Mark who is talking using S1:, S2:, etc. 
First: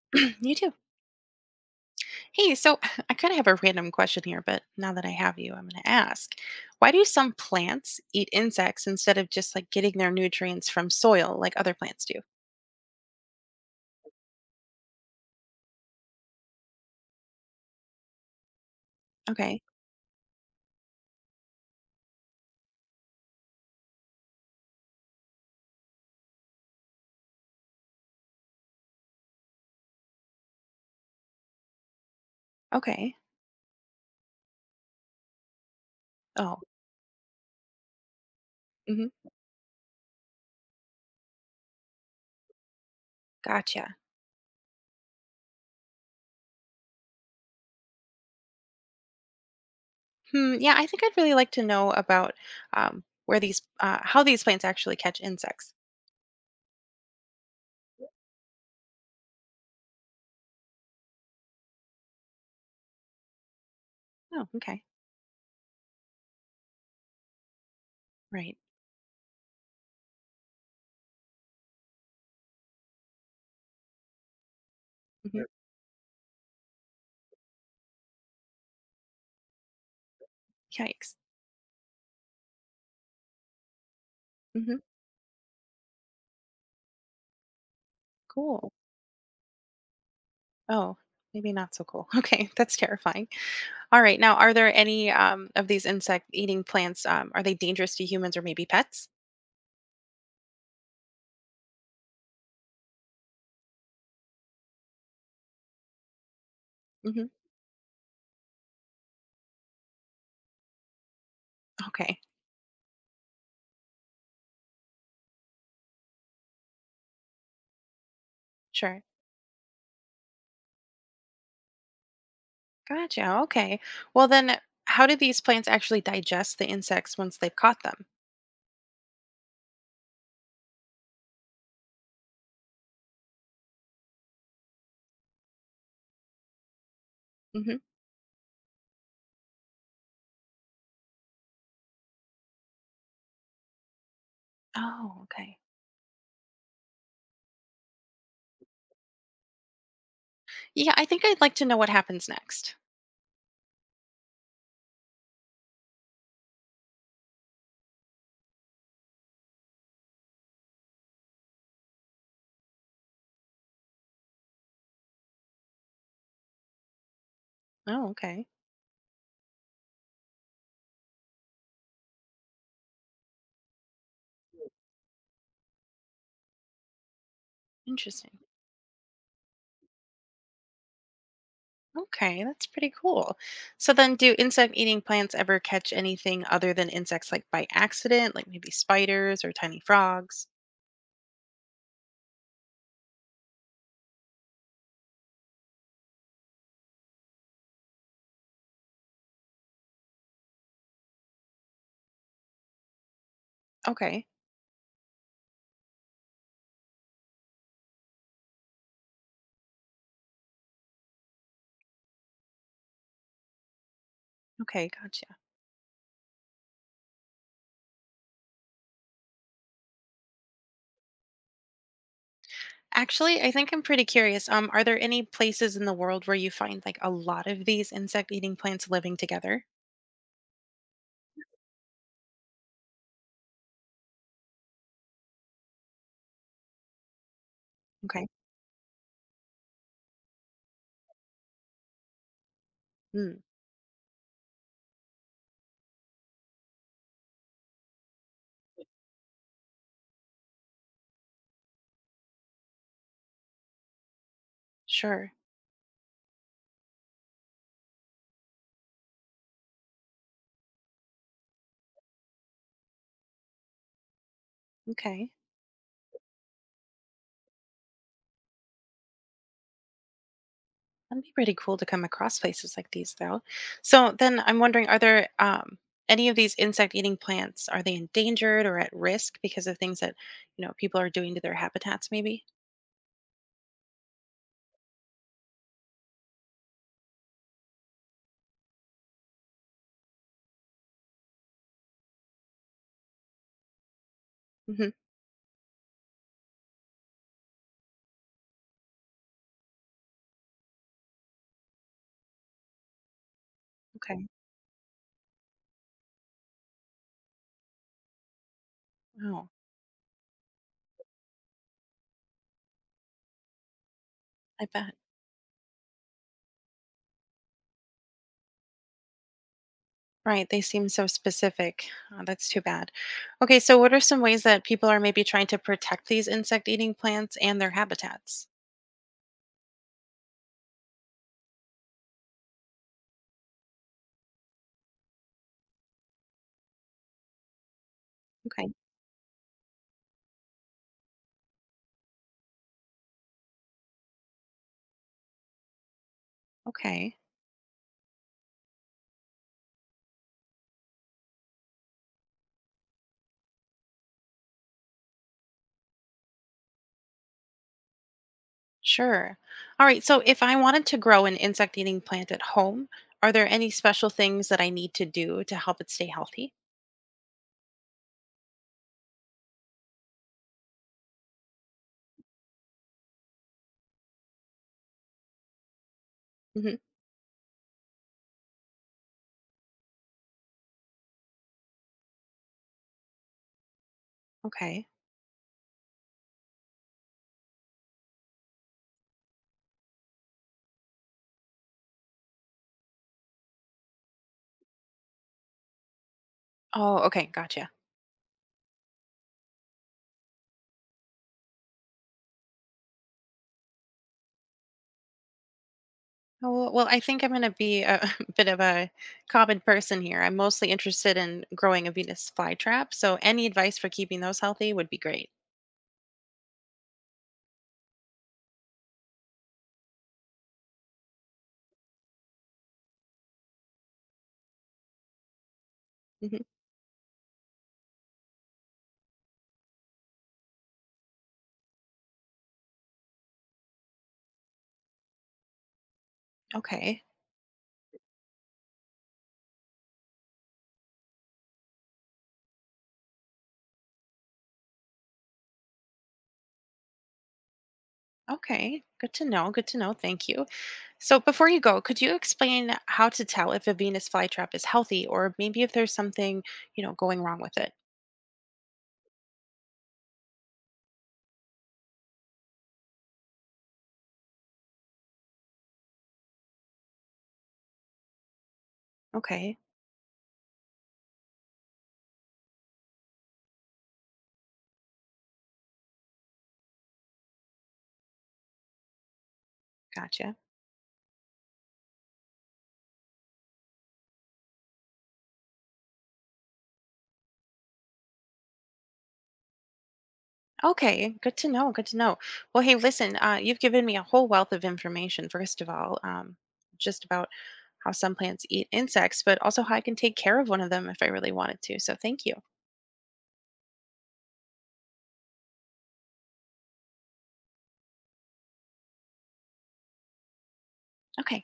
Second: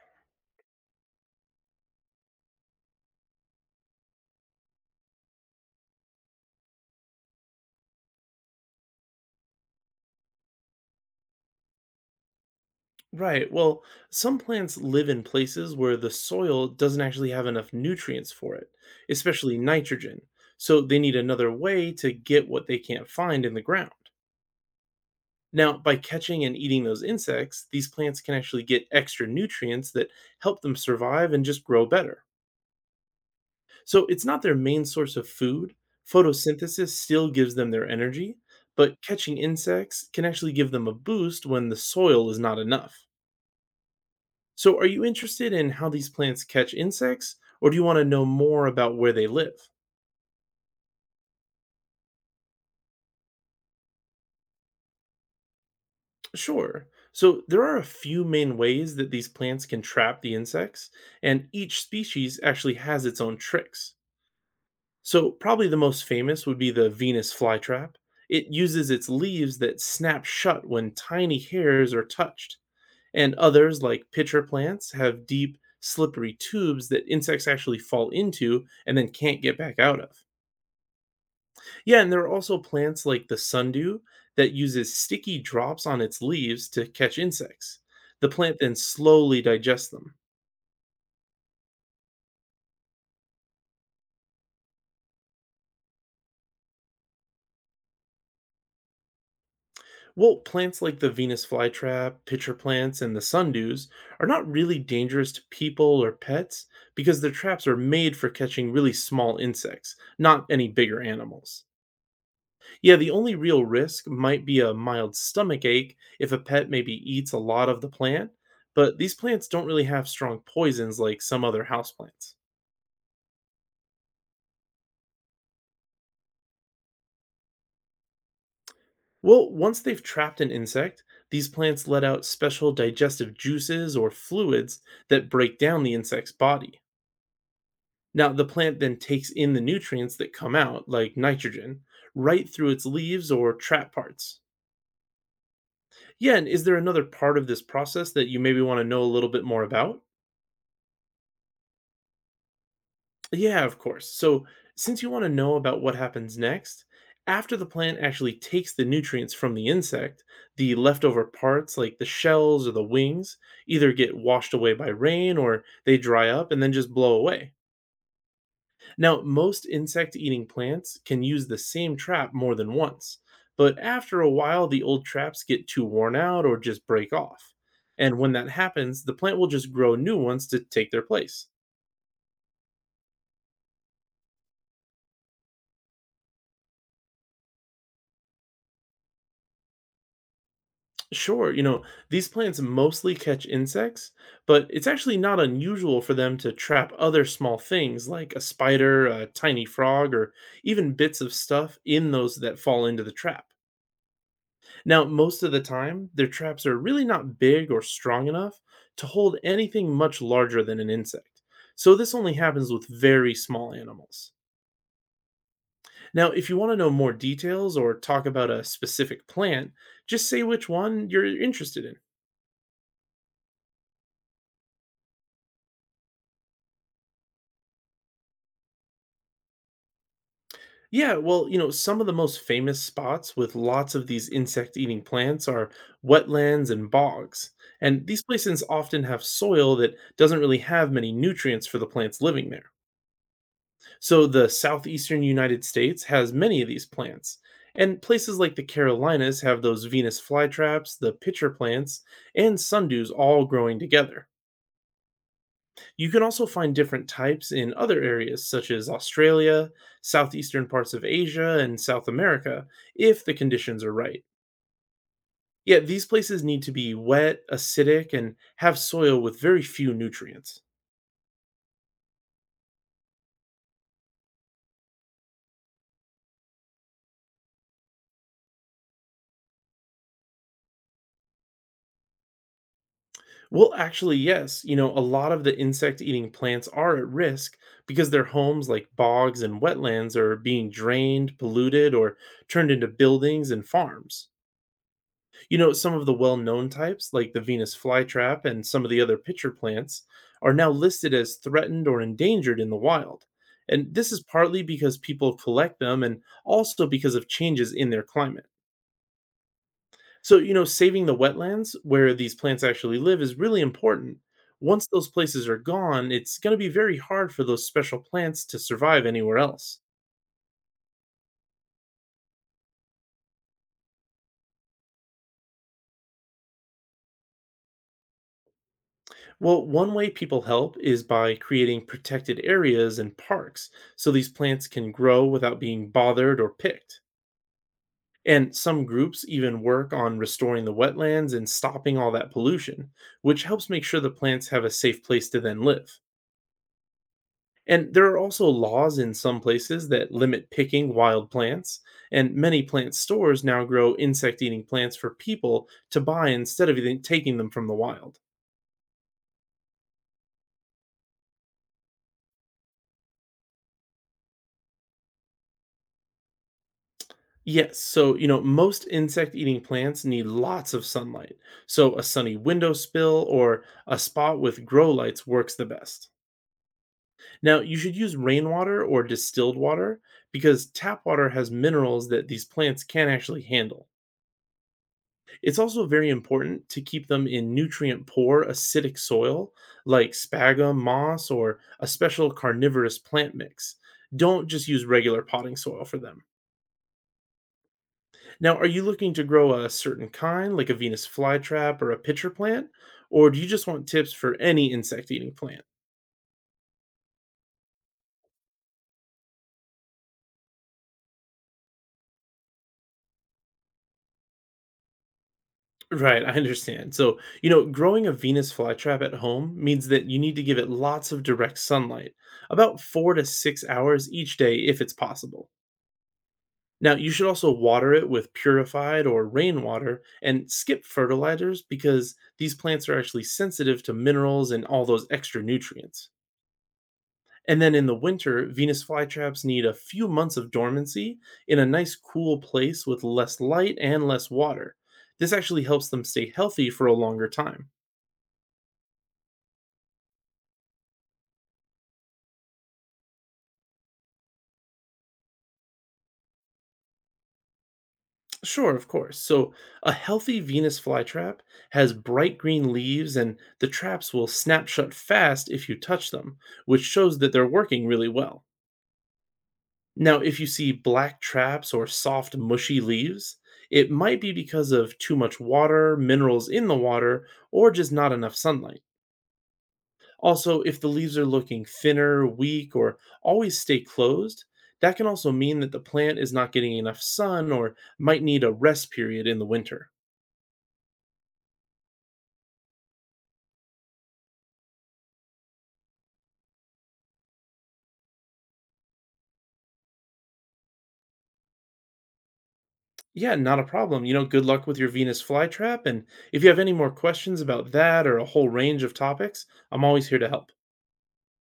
S1: You too. Hey, so I kind of have a random question here, but now that I have you, I'm going to ask. Why do some plants eat insects instead of just like getting their nutrients from soil like other plants do?
S2: Right. Well, some plants live in places where the soil doesn't actually have enough nutrients for it, especially
S1: Okay.
S2: nitrogen. So they need another way to get what they can't find in the ground. Now, by catching and eating those insects, these plants can actually get extra nutrients that help them survive and just grow better.
S1: Okay.
S2: So it's not their main source of food.
S1: Oh,
S2: Photosynthesis still gives them their energy, but
S1: hmm,
S2: catching insects can actually give them a boost when the soil is not enough.
S1: gotcha.
S2: So, are you interested in how these plants catch insects, or do you want to know more about where they live?
S1: Hmm. Yeah, I think I'd really like to know about where these, how these plants actually catch insects.
S2: Sure. So, there are a few main ways that these plants can trap the insects, and each species actually has its own tricks.
S1: Oh, okay.
S2: So, probably the most famous would be the Venus flytrap. It
S1: Right.
S2: uses its leaves that snap shut when tiny hairs are touched. And others, like pitcher plants, have
S1: Hmm.
S2: deep, slippery tubes that insects actually fall into and then can't get back out of.
S1: Yikes.
S2: Yeah, and there are also plants like the sundew that
S1: Hmm.
S2: uses sticky drops on its leaves to catch insects. The plant
S1: Cool.
S2: then slowly digests them.
S1: Oh, maybe not so cool. Okay. That's terrifying. All right. Now, are there any of these insect-eating plants? Are they dangerous to humans or maybe pets?
S2: Well, plants like the Venus flytrap, pitcher plants, and the sundews are not really dangerous to people or pets because
S1: Hmm.
S2: their traps are made for catching really small insects, not any bigger animals.
S1: Okay.
S2: Yeah, the only real risk might be a mild stomach ache if a pet maybe eats a lot of the plant, but
S1: Sure.
S2: these plants don't really have strong poisons like some other houseplants.
S1: Gotcha. Okay. Well, then, how do these plants actually digest the insects once they've caught them?
S2: Well, once they've trapped an insect, these plants let out special digestive juices or fluids that break down the insect's body.
S1: Hmm.
S2: Now, the plant then takes in the nutrients that come out, like nitrogen, right through its leaves or trap parts.
S1: Oh, okay.
S2: Yeah, and is there another part of this process that you maybe want to know a little bit more about?
S1: Yeah, I think I'd like to know what happens next.
S2: Yeah, of course. So, since you want to know about what happens next, after the plant actually takes the nutrients from the insect, the leftover parts, like the shells or the wings, either get washed away by rain or they dry up and then just blow away.
S1: Oh, okay.
S2: Now, most insect eating plants can use the same trap more than once, but after a while, the old traps get too worn out or just break off. And when
S1: Interesting.
S2: that happens, the plant will just grow new ones to take their place.
S1: Okay, that's pretty cool. So then, do insect-eating plants ever catch anything other than insects, like by accident, like maybe spiders or tiny frogs?
S2: Sure, you know, these plants mostly catch insects, but it's actually not unusual for them to trap other small things like a spider, a tiny frog, or even bits of stuff in those that fall into the trap.
S1: Okay.
S2: Now, most of the time, their traps are really not big or strong enough to hold anything much larger than an insect. So, this only happens with very small animals.
S1: Okay. Gotcha.
S2: Now, if you want to know more details or talk about a specific plant, just say which one you're interested in.
S1: Actually, I think I'm pretty curious. Are there any places in the world where you find like a lot of these insect-eating plants living together?
S2: Yeah, well, you know, some of the most famous spots with lots of these insect eating plants are wetlands and bogs. And these
S1: Okay.
S2: places often have soil that doesn't really have many nutrients for the plants living there.
S1: Mm,
S2: So the southeastern United States has many of these plants, and places like the Carolinas have those Venus flytraps, the pitcher plants, and sundews all growing together.
S1: sure.
S2: You can also find different types in other areas such as Australia, southeastern parts of Asia, and South America if the conditions are right.
S1: Okay.
S2: Yet these places need to be wet, acidic, and have soil with very few nutrients.
S1: That'd be pretty cool to come across places like these, though. So then I'm wondering, are there any of these insect-eating plants, are they endangered or at risk because of things that, you know, people are doing to their habitats, maybe?
S2: Well, actually, yes. You know, a lot of the insect eating plants are at risk because their homes, like bogs and wetlands, are being drained, polluted, or turned into buildings and farms.
S1: Hmm.
S2: You know, some of the well known types, like the Venus flytrap and some of the other pitcher plants, are now listed as threatened or endangered in the wild. And this is
S1: Okay.
S2: partly because people collect them and also because of changes in their climate.
S1: Oh,
S2: So, you know, saving the wetlands where these plants actually live is really important.
S1: I
S2: Once
S1: bet.
S2: those places are gone, it's going to be very hard for those special plants to survive anywhere else.
S1: Right, they seem so specific. Oh, that's too bad. Okay, so what are some ways that people are maybe trying to protect these insect eating plants and their habitats?
S2: Well, one way people help is by creating protected areas and parks so these plants can grow without being bothered or picked. And
S1: Okay,
S2: some groups even work on restoring the wetlands and stopping all that pollution, which helps make sure the plants have a safe place to then live.
S1: okay,
S2: And there are also laws in some places that limit picking wild plants, and many plant stores now grow insect eating plants for people to buy instead of taking them from the wild.
S1: sure. All right, so if I wanted to grow an insect eating plant at home, are there any special things that I need to do to help it stay healthy?
S2: Yes, so you know, most insect eating plants need lots of sunlight. So a sunny window spill or a spot with grow lights works the best.
S1: Hmm.
S2: Now, you should use rainwater or distilled water because tap water has minerals that these plants can't actually handle.
S1: Okay.
S2: It's also very important to keep them in nutrient poor, acidic soil like sphagnum moss or a special carnivorous plant mix. Don't just use regular potting soil for them.
S1: Oh, okay, gotcha.
S2: Now, are you looking to grow a certain kind, like a Venus flytrap or a pitcher plant? Or do you just want tips for any insect eating plant?
S1: Oh, Well, I think I'm going to be a bit of a common person here. I'm mostly interested in growing a Venus flytrap, so any advice for keeping those healthy would be great.
S2: Right, I understand. So, you know, growing a Venus flytrap at home means that you need to give it lots of direct sunlight, about 4 to 6 hours each day if it's possible.
S1: Mhm.
S2: Now, you should also water it with purified or rainwater and skip fertilizers because these plants are actually sensitive to minerals and all those extra nutrients.
S1: Okay.
S2: And then in the winter, Venus flytraps need a few months of dormancy in a nice cool place with less light and less water. This actually helps them stay healthy for a longer time.
S1: Okay. Good to know. Good to know. Thank you. So, before you go, could you explain how to tell if a Venus flytrap is healthy or maybe if there's something, you know, going wrong with it?
S2: Sure, of course. So, a healthy Venus flytrap has bright green leaves, and the traps will snap shut fast if you touch them, which shows that they're working really well.
S1: Okay.
S2: Now, if you see black traps or soft, mushy leaves, it might be because of too much water, minerals in the water, or just not enough sunlight.
S1: Gotcha.
S2: Also, if the leaves are looking thinner, weak, or always stay closed, that can also mean that the plant is not getting enough sun or might need a rest period in the winter.
S1: Okay. Good to know. Good to know. Well, hey, listen, you've given me a whole wealth of information, first of all, just about how some plants eat insects, but also how I can take care of one of them if I really wanted to. So, thank you.
S2: Yeah, not a problem. You know, good luck with your Venus flytrap. And if you have any more questions about that or a whole range of topics, I'm always here to help.
S1: Okay.